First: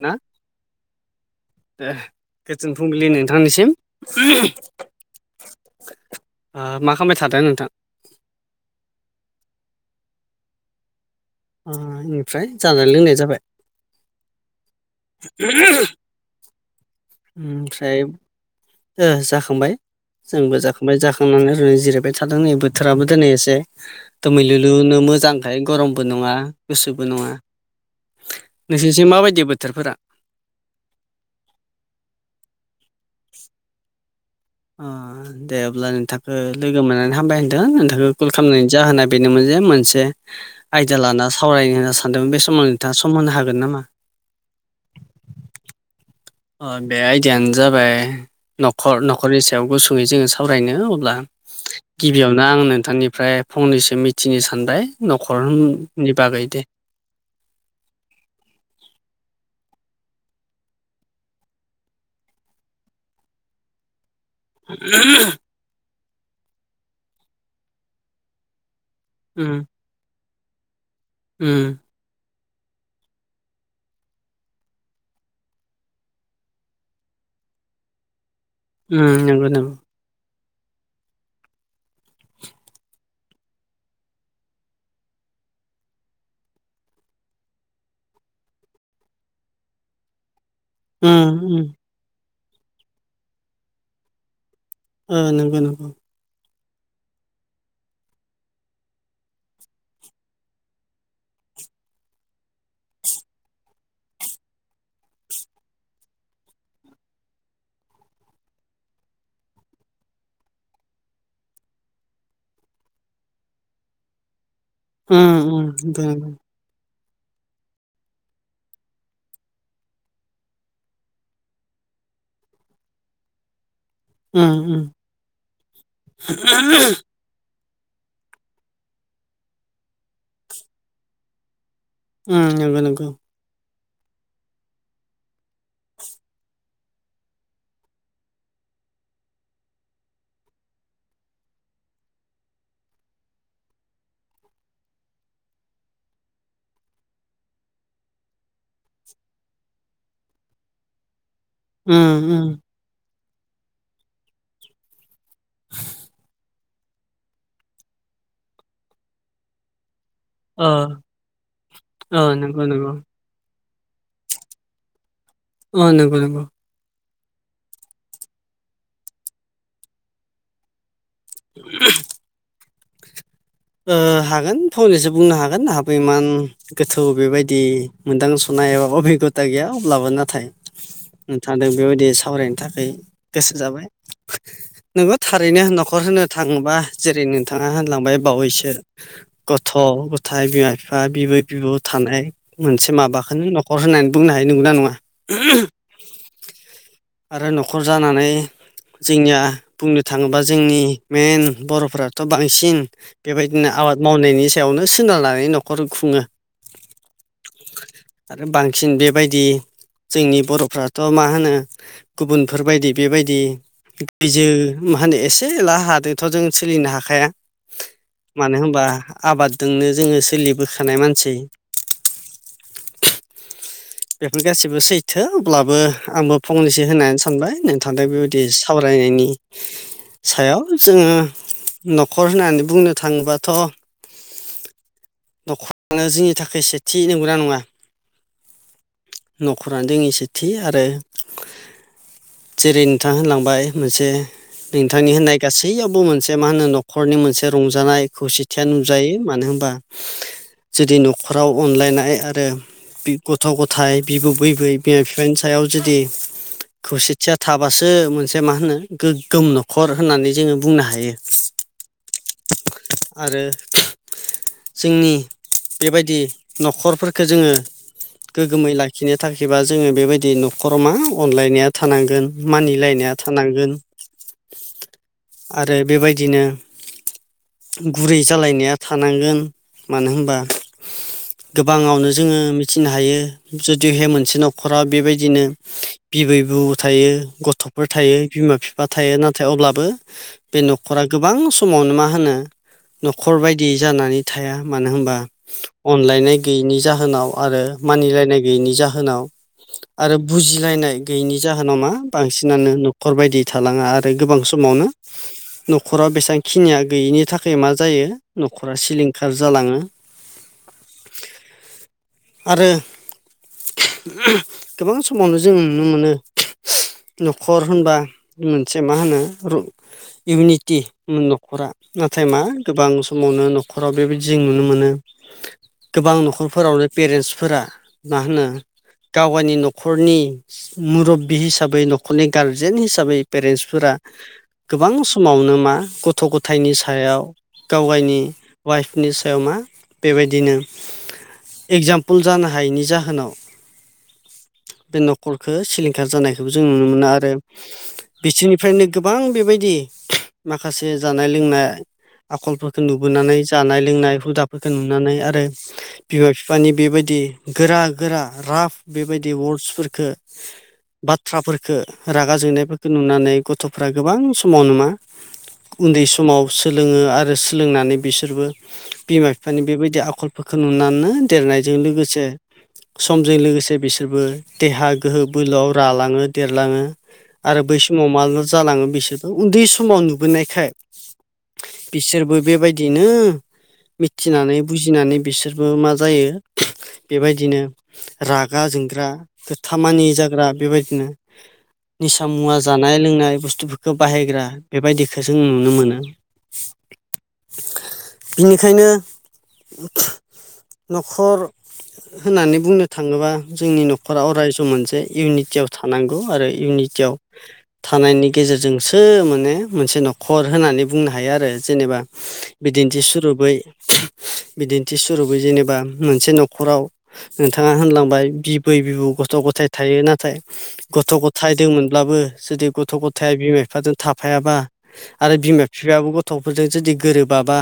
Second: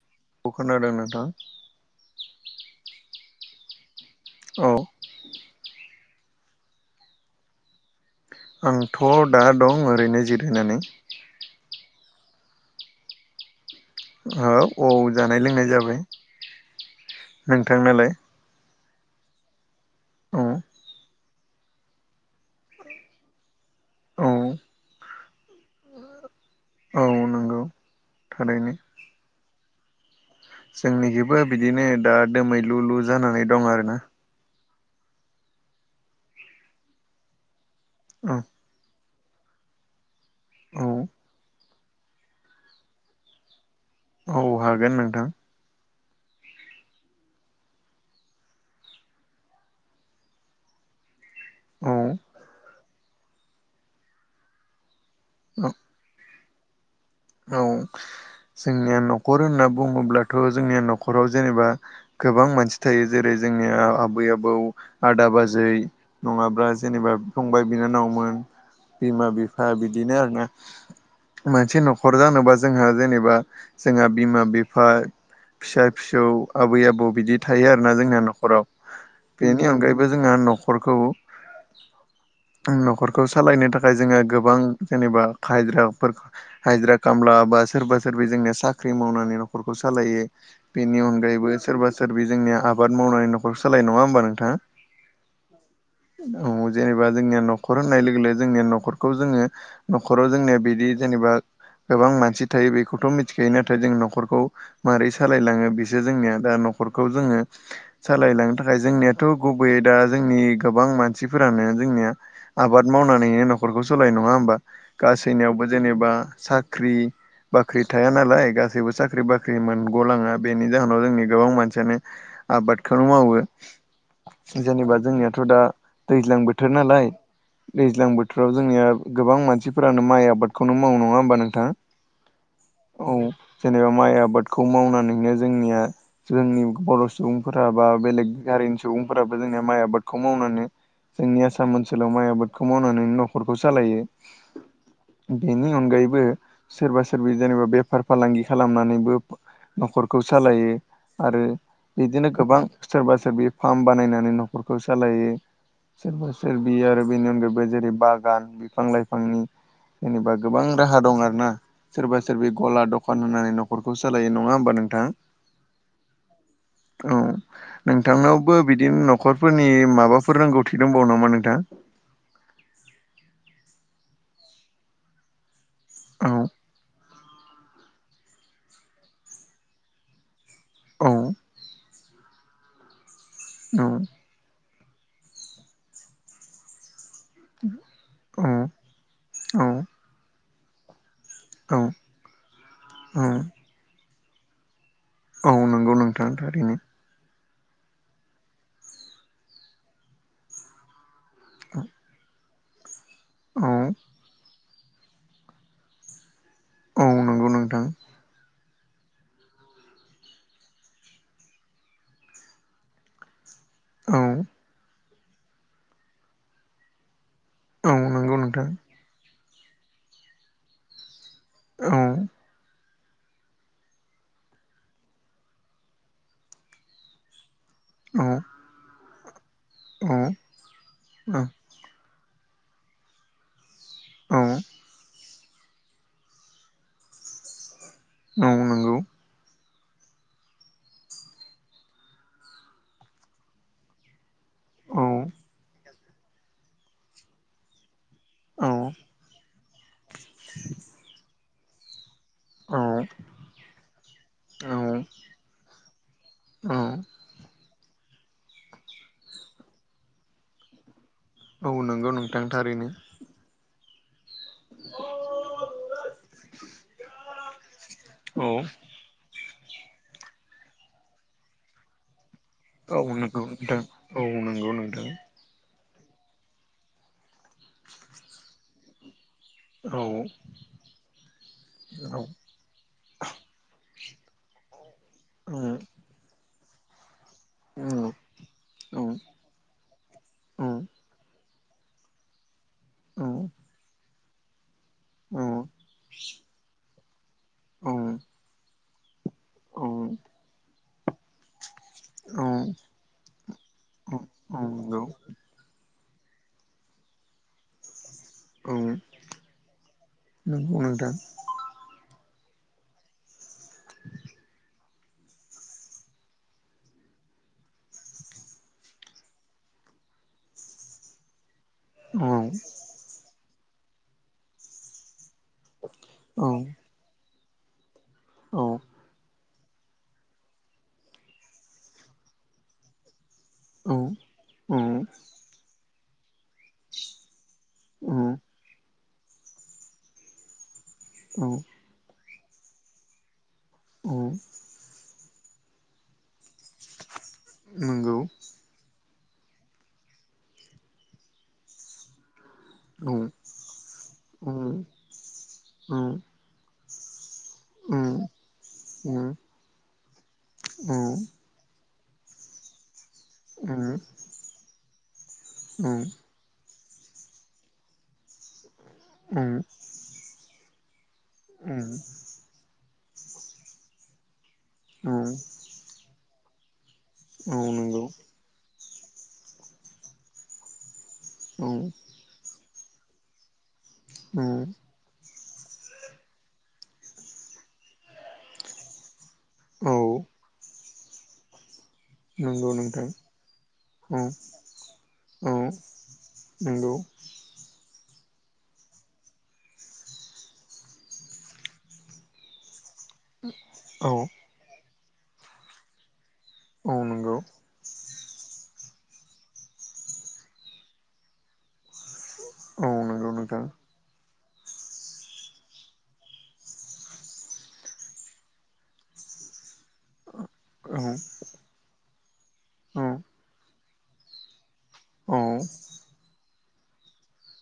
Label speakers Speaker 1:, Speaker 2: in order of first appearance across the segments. Speaker 1: ना?
Speaker 2: खोनादों नोंथां।
Speaker 1: दे गोजोन फुंबिलि नोंथांनिसिम ओहोहोम। ओ
Speaker 2: औ
Speaker 1: मा खालामबाय थादों नोंथां?
Speaker 2: आंथ' दा दं ओरैनो जिरायनानै।
Speaker 1: अ इनिफ्राय जानाय लोंनाय जाबाय?
Speaker 2: औ औ जानाय लोंनाय जाबाय।
Speaker 1: ओमफ्राय
Speaker 2: नोंथांनालाय
Speaker 1: ओ जाखांबाय
Speaker 2: औ
Speaker 1: जोंबो जाखांबाय जाखां खांनानैै जिरायबाय थादों नै बोथोराबो दिनै एसे
Speaker 2: औ
Speaker 1: दोमैलुलुनो मोजांखाय गरमबो नङा
Speaker 2: औ
Speaker 1: गुसुबो नङा।
Speaker 2: नंगौ
Speaker 1: नोंसिनिथिं माबायदि बोथोरफोरा?
Speaker 2: जोंनिथिंबो बिदिनो दा दोमैलुलु जानानै दं आरोना।
Speaker 1: अ दे अब्ला नोंथांखौ लोगो मोननानै हामबाय होनदों नोंथांखौ कल
Speaker 2: औ
Speaker 1: खालामनायनि जाहोना बेनोमोन जे मोनसे
Speaker 2: औ
Speaker 1: आयदा लाना सावरायनो सान्दोंमोन बे समाव नोंथांआ सम होनो हागोन नामा?
Speaker 2: औ हागोन नोंथां।
Speaker 1: अ बे आयडायानो जाबाय न'खर न'खरनि सायाव गुसुङै जोङो सावरायनो अब्ला।
Speaker 2: औ
Speaker 1: गिबियावनो आं नोंथांनिफ्राय फंनैसो मिथिनो सानबाय। न'खरनि बागै दे।
Speaker 2: औ जोंनिया न'खर होनना बुङोब्लाथ' जोंनिया न'खराव जेनेबा गोबां मानसि थायो जेरै जोंनिया आबै आबौ बौ आदा बाजै नङाब्ला जेनेबा फंबाय बिनानावमोन बिमा
Speaker 1: उम
Speaker 2: बिफा बिदिनो आरो ना
Speaker 1: उम
Speaker 2: मोनसे न'खर खर जानोबा जोंहा जेनेबा जोंहा बिमा बिफा फिसा फिसौ आबै आबौ बिदि थायो आरोना जोंना न'खराव।
Speaker 1: उम नंगौ
Speaker 2: बेनि
Speaker 1: नंगौ
Speaker 2: अनगायैबो बो जोंहा न'खरखौ न'खरखौ सालायनो थाखाय जोङो गोबां जेनेबा [unintelligible] हाजिरा खामला बा सोरबा सोरबि जोंनिया साख्रि मावनानै न'खरखौ सालायो। बेनि
Speaker 1: उम
Speaker 2: अनगायैबो
Speaker 1: उम
Speaker 2: सोरबा सोरबि जोंनिया आबाद मावनानै नखर सालायो नङा होमबा नोंथां।
Speaker 1: ओ नंगौ नंगौ।
Speaker 2: औ जेनेबा जोंनिया न'खर होननाय लोगो लोगो जोंनिया न'खरखौ जोङो न'खराव जोंनिया बिदि जेनेबा गोबां मानसि थायो बेखौथ' मिथिखायो। नाथाय जों न'खरखौ मारै सालायलाङो बिसो जोंनिया दा न'खरखौ जोङो सालायलांनो थाखाय जोंनियाथ' गुबैयै दा जोंनि गोबां मानसिफोरानो जोंनिया आबाद मावनानैनो न'खरखौ सालायो नङा होमबा
Speaker 1: उम उम
Speaker 2: गासैनियावबो
Speaker 1: नंगौ
Speaker 2: जेनेबा
Speaker 1: नंगौ
Speaker 2: साख्रि बाख्रि थाया नालाय गासैबो साख्रि बाख्रि मोनग'लाङा बेनि जाहोनाव जोंनि गोबां मानसियानो आबादखौनो मावो
Speaker 1: उम उम
Speaker 2: जेनेबा जोंनियाथ' दा दैज्लां बोथोर नालाय दैज्लां बोथोराव जोंनिया गोबां मानसिफोरानो माइ आबादखौनो मावो नङा होमबा नोंथां?
Speaker 1: उम नंगौ नंगौ
Speaker 2: औ जेनेबा माइ आबादखौ मावनानैनो जोंनिया जोंनि बर' सुबुंफोरा बा बेलेग हारिनि सुबुंफोराबो जोंनि माइ आबादखौ मावनानै जोंनि आसाम ओनसोलाव माइ आबादखौ मावनानै न'खरखौ सालायो बेनि अनगायैबो सोरबा सोरबि जेनेबा बेफार फालांगि खालामनानैबो न'खरखौ सालायो आरो
Speaker 1: उम
Speaker 2: बिदिनो
Speaker 1: उम
Speaker 2: गोबां सोरबा सोर बे फार्म बानायनानै न'खरखौ सालायो सोरबा सोरबि आरो बेनि अनगायैबो जेरै बागान बिफां लाइफांनि जेनेबा गोबां
Speaker 1: ओ
Speaker 2: राहा दं आर ना
Speaker 1: ओ
Speaker 2: सोरबा सोरबि
Speaker 1: नंगौ
Speaker 2: गला
Speaker 1: नंगौ
Speaker 2: दखान होनानै न'खरखौ सालायो नङा होमबा नोंथाङा
Speaker 1: ओ नंगौ नंगौ।
Speaker 2: औ नोंथांनावबो बिदिनो न'खरफोरनि माबाफोर रोंगौथि दंबावो नामा नोंथां?
Speaker 1: हागोन फंनैसो बुंनो हागोन आंहाबो इमान
Speaker 2: औ
Speaker 1: गोथौ बेबायदि मोनदांसुनाय एबा अबिगथा गैया अब्लाबो नाथाय
Speaker 2: औ
Speaker 1: थादों बेबायदि सावरायनो थाखाय गोसो जाबाय
Speaker 2: औ
Speaker 1: नोंगौ थारैनो न'खर होनो थाङोबा जेरै नोंथाङा होनलांबाय
Speaker 2: औ
Speaker 1: बावैसो
Speaker 2: औ
Speaker 1: गथ' गथाइ बिमा बिफा बिबै बिबौ
Speaker 2: औ
Speaker 1: थानाय मोनसे
Speaker 2: औ
Speaker 1: माबाखौनो नख खर होननानै बुंनो हायो नंगना नङा?
Speaker 2: औ नंगौ नोंथां थारैनो।
Speaker 1: आरो न'खर जानानै जोंनिया बुंनो थाङोब्ला जोंनि मन बर'फ्राथ' बांसिन बेबायदिनो
Speaker 2: औ
Speaker 1: आबाद मावनायनि यावनो सोनारनानै न'खर खुङो।
Speaker 2: औ नंगौ नोंथां
Speaker 1: आरो बांसिन बेबायदि जोंनि बर'फ्राथ' मा होनो गुबुनफोरबायदि बेबायदि
Speaker 2: औ
Speaker 1: दैजो मा होनो एसे एला हादोंथ' जों सोलिनो हाखाया
Speaker 2: औ नंगौ
Speaker 1: मानो
Speaker 2: नोंथां
Speaker 1: होनबा आबादजोंनो जोङो सोलिबोखानाय मानसि
Speaker 2: औ
Speaker 1: बेफोर गासैबो सैथो अब्लाबो आंबो फंनैसो होनानो सानबाय नोंथांदों
Speaker 2: औ
Speaker 1: बेबायदि सावरायनायनि
Speaker 2: औ
Speaker 1: सायाव जोङो न'खर होननानै बुंनो थाङोबाथ'
Speaker 2: औ
Speaker 1: नख'रानो जोंनि थाखाय सेथि नंगौना नङा?
Speaker 2: नंगौ नों
Speaker 1: न'खरानो जोंनि सेथि आरो जेरै नोंथाङा होनलांबाय मोनसे
Speaker 2: औ
Speaker 1: नोंथांनि होननाय गासैयावबो मोनसे मा होनो न'खरनि मोनसे रंजानाय खौसेथिया
Speaker 2: औ
Speaker 1: नुजायो मानो होनबा जुदि न'खराव अनलायनाय
Speaker 2: औ
Speaker 1: थ' नाथाय बिबौ बैबै बिमा
Speaker 2: औ
Speaker 1: बिफानि सायाव जुदि खौसेथिया थाबासो मोन मोनसे मा होनो गोगोम न'खर होननानै जोङो बुंनो हायो
Speaker 2: औ नंगौ नोंथां थारैनो।
Speaker 1: आरो जोंनि बेबायदि न'खरफोरफोरखौ जोङो
Speaker 2: औ
Speaker 1: गोगोमै लाखिनो थाखैबा जोङो बेबायदि न'खराव मा अनलायनाया थानांगोन
Speaker 2: औ
Speaker 1: मानिलायनाया
Speaker 2: नंगौ
Speaker 1: थानांगोन
Speaker 2: नोंथां औ नंगौ नोंथां
Speaker 1: आरो बेबायदिनो गुरै जालायनाया थानांगोन
Speaker 2: औ
Speaker 1: मानो होनबा गोबाङावनो
Speaker 2: औ नंगौ
Speaker 1: जोङो मिथिनो हायो जुदिहे मोनसे न'खरा बेबायदिनो बिबै बौ थायो गथ'फोर थायो बिमा बिफा थायो
Speaker 2: औ
Speaker 1: नाथाय अब्लाबो बे
Speaker 2: नंगौ
Speaker 1: न'खरा गोबां समावनो मा होनो
Speaker 2: नोंथां
Speaker 1: न'खर बायदि जानानै थाया मानो होनबा
Speaker 2: औ
Speaker 1: अनलायनाय गैयैनि जाहोनाव आरो
Speaker 2: औ
Speaker 1: मानिलायनाय गैयैनि जाहोनाव
Speaker 2: औ
Speaker 1: आरो बुजिलायनाय गैयिनि जाहोनाव मा बांसिनानो न'खर बायदि थालाङा आरो गोबां समावनो न'खरा बेसांखिनिया गैयिनि थाखाय मा जायो न'खरा सिलिंखार जालाङो आरो [unintelligible] गोबां समावनो जों नुनो मोनो न'खर होनबा मोनसे मा होनो रु इउनिटि [unintelligible] खरा नाथाय मा गोबां समावनो न'खराव बेबायदि जों नुनो मोनो गोबां न'खरफोरावनो पेरेन्टसफोरा मा होनो गावगायनि न' खरनि मुरबबि हिसाबै न'खरनि गारजेन हिसाबै पेरेन्टसफोरा गोबां
Speaker 2: औ
Speaker 1: समावनो मा गथ' गथायनि सायाव
Speaker 2: औ
Speaker 1: गावगायनि वाइफनि सायाव मा बेबायदिनो
Speaker 2: औ
Speaker 1: एगजामपोल जानो हायैनि जाहोनाव
Speaker 2: औ
Speaker 1: बे न'खरखो सिलिंखार जानायखौबो जों नुनो मोनो आरो
Speaker 2: नंगौ
Speaker 1: बिथिनि फ्रायनो गोबां बेबायदि माखासे जानाय लोंनाय आखलफोर खौ
Speaker 2: औ
Speaker 1: नुबोनानै जानाय लोंनाय हुदाफोरखो नुनानै आरो बिमा फिफानि बेबायदि
Speaker 2: औ
Speaker 1: गोरा-गोरा राफ बेबायदि वार्डस फोरखो बाथ्राफोर खो रागा जोंनायफोरखो नुनानै
Speaker 2: औ
Speaker 1: गथ'फ्रा
Speaker 2: नंगौ
Speaker 1: गोबां समाव नो मा उन्दै समाव सोलोङो आरो सोलोंनानै बिसोरबो बिमा फिफानि
Speaker 2: औ
Speaker 1: बेबायदि आखलफोरखौ नुनानो देरनायजों लोगोसे समजों लोगोसे बिसोरबो देहा गोहो बोलोआव रालाङो देरलाङो आरो बै समाव मा जालाङो बिसोरबो उन्दै समाव नुबोनायखाय
Speaker 2: औ
Speaker 1: सोरबो बेबायदिनो मिथिनानै बुजिनानै बिसोरबो मा जायो बेबायदिनो रागा जोंग्रा खोथा मानियि जाग्रा बेबायदिनो निसा
Speaker 2: औ
Speaker 1: मुवा
Speaker 2: नंगौ
Speaker 1: जानाय
Speaker 2: नोंथां
Speaker 1: लोंनाय बुस्थुफोरखो बाहायग्रा बेबायदिखो जों नुनो मोनो
Speaker 2: नोंगौ
Speaker 1: बिनिखायनो न'खर होननानै बुंनो थाङोबा जोंनि
Speaker 2: औ
Speaker 1: न'खरा अराय सम मोनसे इउनिटियाव थानांगौ आरो
Speaker 2: औ
Speaker 1: इउनिटियाव
Speaker 2: नंगौ
Speaker 1: थानायनि गेजेरजोंसो माने मोनसे न'खर होननानै बुंनो हायो आरो जेनेबा
Speaker 2: औ
Speaker 1: बिदिन्थि
Speaker 2: नंगौ
Speaker 1: सुरुपै
Speaker 2: नोंथां
Speaker 1: बिदिन्थि सुरुपै जेनेबा मोनसे न' खराव नोंथाङा होनलांबाय बिबै बिबौ गथ' गथाय थायो नाथाय
Speaker 2: औ
Speaker 1: गथ' ग' थाय दोंमोनब्लाबो जुदि गथ'
Speaker 2: औ
Speaker 1: गथाय बिमा बिफाजों थाफायाबा आरो
Speaker 2: औ
Speaker 1: बिमा फिफायाबो गथ'फोरजों जुदि गोरोबाबा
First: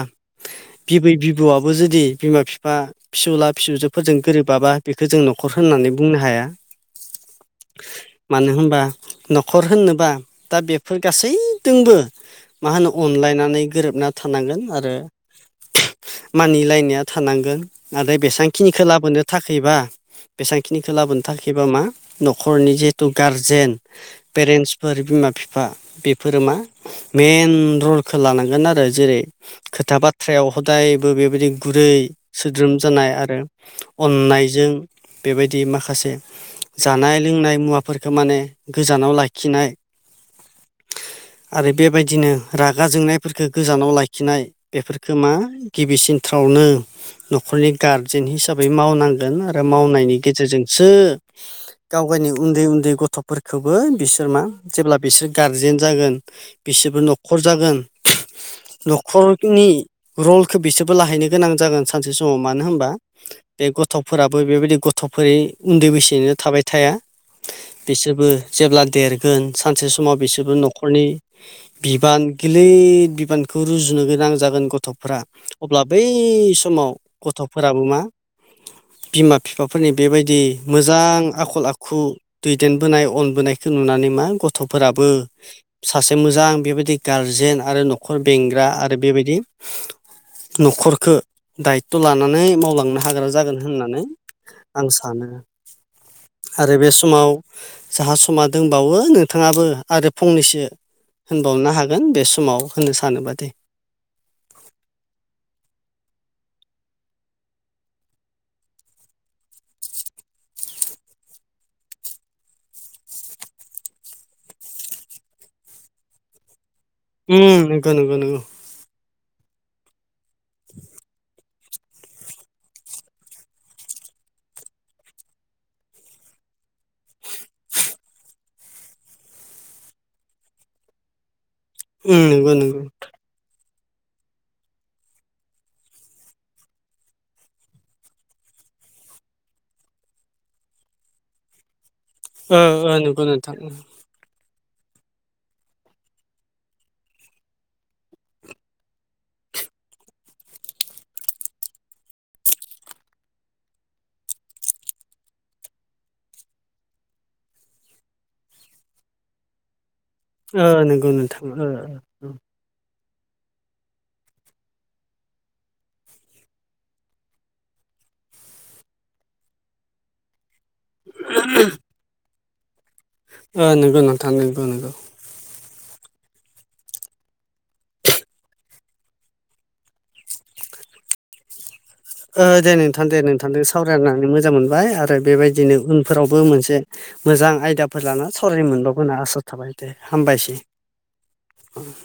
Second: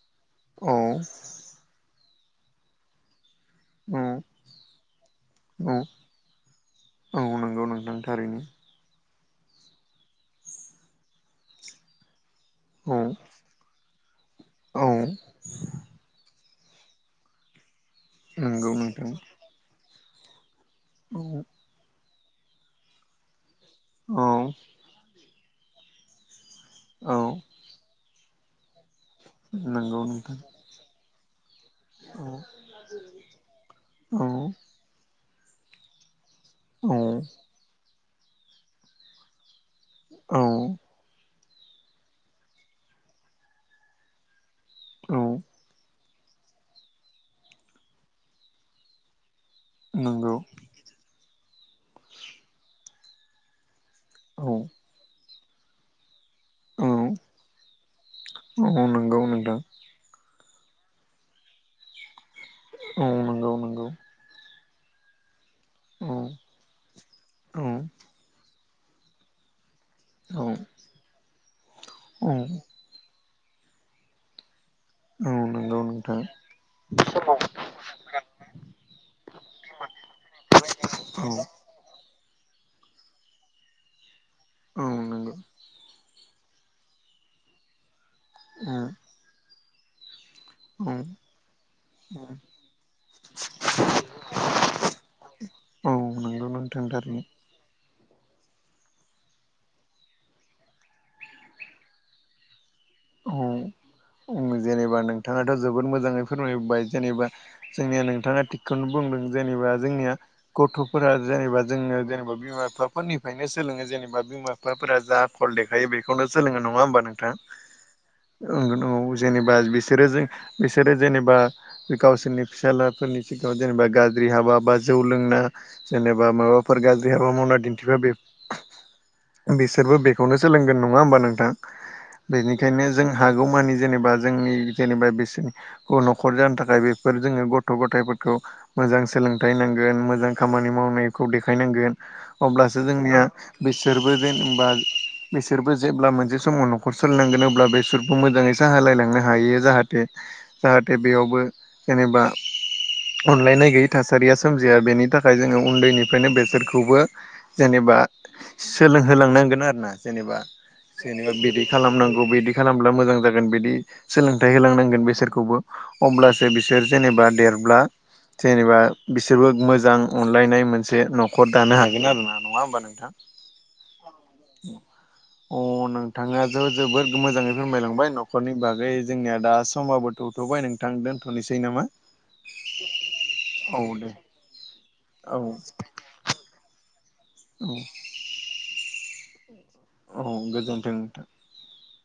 Speaker 2: औ
Speaker 1: बिबै बिबौआबो जुदि बिमा फिफा फिसौला फिसौजो
Speaker 2: औ
Speaker 1: फोरजों गोरोबाबा बेखो जों न'खर
Speaker 2: औ
Speaker 1: होननानै बुंनो हाया
Speaker 2: औ नंगौ नोंथां थारैनो
Speaker 1: मानो होमबा न'खर होननोबा दा बेफोर गासैदोंबो मा होनो
Speaker 2: औ
Speaker 1: अनलायनानै गोरोबना थांगोन
Speaker 2: औ
Speaker 1: आरो मानिलायनाया थानांगोन आरो
Speaker 2: नंगौ
Speaker 1: खिनिखौ
Speaker 2: नोंथां
Speaker 1: लाबोनो थाखायबा बेसेबां खिनिखौ लाबोनो
Speaker 2: औ
Speaker 1: थाखायबा मा न'खरनि जिहेथु गारजेन
Speaker 2: औ
Speaker 1: पेरेन्टसफोर बिमा बिफा बेफोरो मा
Speaker 2: औ
Speaker 1: मेन रलखौ लानांगोन आरो जेरै खोथा
Speaker 2: नंगौ नोंथां
Speaker 1: बाथ्रायाव हदायबो बेबायदि गुरै
Speaker 2: औ
Speaker 1: सोद्रोम जानाय आरो
Speaker 2: औ
Speaker 1: अननायजों बेबायदि माखासे
Speaker 2: औ
Speaker 1: जानाय लोंनाय मुवा फोरखो माने गोजानाव लाखिनाय
Speaker 2: औ
Speaker 1: आरो बेबायदिनो रागा जोंनायफोरफोरखौ गोजानाव लाखिनाय बेफोरफोरखौ
Speaker 2: औ
Speaker 1: मा गिबिसिनथ्रावनो न'खरनि गार जेन्ट हिसाबै मावनांगोन आरो मावनायनि
Speaker 2: नंगौ
Speaker 1: गेजेरजों सो गाव गावनि उन्दै उन्दै गथ'फोरखौबो बिसोर मा
Speaker 2: औ
Speaker 1: जेब्ला बिसोर गारजेन जागोन
Speaker 2: औ
Speaker 1: बिसोरबो न'खर जागोन
Speaker 2: नंगौ नोंथां
Speaker 1: न'खरनि रलखौ बिसोरबो लाहैनो गोनां जागोन सानसे समाव मानो होन
Speaker 2: औ नंगौ नंगौ
Speaker 1: फोराबो बेबायदि गथ'फोरै उन्दै
Speaker 2: औ
Speaker 1: बैसोनो थाबाय थाया बिसोरबो जेब्ला देरगोन सानसे समाव
Speaker 2: औ
Speaker 1: बिसोरबो न'खर न'खरनि बिबान गिलिर बिबानखौ रुजुनो गोनां जागोन गथ' गथ'फोरा
Speaker 2: औ नंगौ
Speaker 1: अब्ला बै
Speaker 2: नोंथां
Speaker 1: समाव गथ'फोरा फोराबो मा बिमा बिफाफोरनि बेबायदि मोजां
Speaker 2: औ
Speaker 1: आखल आखु दैदेनबोनाय अनबोनायखौ नुनानै मा
Speaker 2: औ
Speaker 1: गथ'फोराबो
Speaker 2: नंगौ
Speaker 1: सासे मोजां बेबायदि गारजेन आरो न'खर बेंग्रा
Speaker 2: औ
Speaker 1: आरो बेबायदि
Speaker 2: औ
Speaker 1: न'खरखो दायथ' लानानै माव लांनो हाग्रा जागोन होननानै आं सानो
Speaker 2: औ नंगौ
Speaker 1: आरो
Speaker 2: नोंथां
Speaker 1: बे
Speaker 2: थारैनो
Speaker 1: समाव जोंहा समा दंबावो नोंथाङाबो आरो फंनैसो होनबावनो हागोन बे समाव होनो
Speaker 2: औ
Speaker 1: सानोबादे
Speaker 2: जेनेबा नोंथाङाथ' जोबोद मोजाङै फोरमायबाय जेनेबा जोंनिया नोंथाङा थिगखौनो बुंदों जेनेबा जोंनिया गथ'फोरा जेनेबा जोंनो जेनेबा बिमा बिफाफोरनिफ्रायनो सोलोङो जेनेबा बिमा बिफाफोरा जा फल देखायो बेखौनो सोलोङो नङा होमबा नों
Speaker 1: ओम नंगौ नंगौ नंगौ
Speaker 2: ओ ओम जेनेबा बिसोरो जों बिसोरो जेनेबा गावसोरनि फिसालाफोरनि सिगाङाव जेनेबा गाज्रि हाबा बा जौ लोंना जेनेबा माबाफोर गाज्रि हाबा मावना दिन्थिब्ला बे बिसोरबो बेखौनो सोलोंगोन नङा होमबा नोंथां
Speaker 1: उम नंगौ नंगौ
Speaker 2: बेनिखायनो जों हागौमानि जेनेबा जोंनि जेनेबा बिसोरनि न'खर जानो थाखाय बेफोर जोङो गथ' गथायफोरखौ मोजां सोलोंथाइ नांगोन मोजां खामानि मावनायखौ देखायनांगोन
Speaker 1: ओ
Speaker 2: अब्लासो
Speaker 1: ओ
Speaker 2: जोंनिया
Speaker 1: नंगौ नोंथां
Speaker 2: बिसोरबो जेनबा बिसोरबो जेब्ला मोनसे समाव न'खर सोलिनांगोन अब्ला बेसोरखौ मोजाङै साहालायलांनो हायो जाहाथे जाहाथे बेयावबो जेनेबा अनलायनाय गैयै थासारिया सोमजिया बेनि थाखाय जोङो उन्दैनिफ्रायनो बेसोरखौबो जेनेबा सोलोंहोलांनांगोन आरो ना जेनेबा
Speaker 1: ओ नंगौ
Speaker 2: जेनेबा
Speaker 1: नोंथां
Speaker 2: बिबादि
Speaker 1: ओ
Speaker 2: खालामनांगोन
Speaker 1: ओ
Speaker 2: बिदि खालामब्ला मोजां जागोन बिदि सोलोंथाइ होलांनांगोन बिसोरखौबो अब्लासो बिसोर जेनेबा देरब्ला जेनेबा बिसोरबो मोजां अनलायनाय मोनसे न'खर दानो हागोन आरो ना नङा होमबा नोंथां
Speaker 1: नंगौ नोंथां नंगौ नंगौ
Speaker 2: अ नोंथाङा ज' जोबोद मोजाङै फोरमायलांबाय न'खरनि बागै जोंनिया दा समबाबो थौथ'बाय नोंथां दोनथ'नोसै नामा
Speaker 1: दे नोंथां दे नोंथांजों
Speaker 2: औ दे
Speaker 1: सावरायनानै मोजां मोनबाय आरो
Speaker 2: औ
Speaker 1: बेबायदिनो उनफोरावबो मोनसे मोजां आयदाफोर लाना सावराय मोनबावगोनना आसा थाबाय दे
Speaker 2: औ
Speaker 1: हामबायसै।
Speaker 2: गोजोन्थों नोंथां
Speaker 1: [inaudible]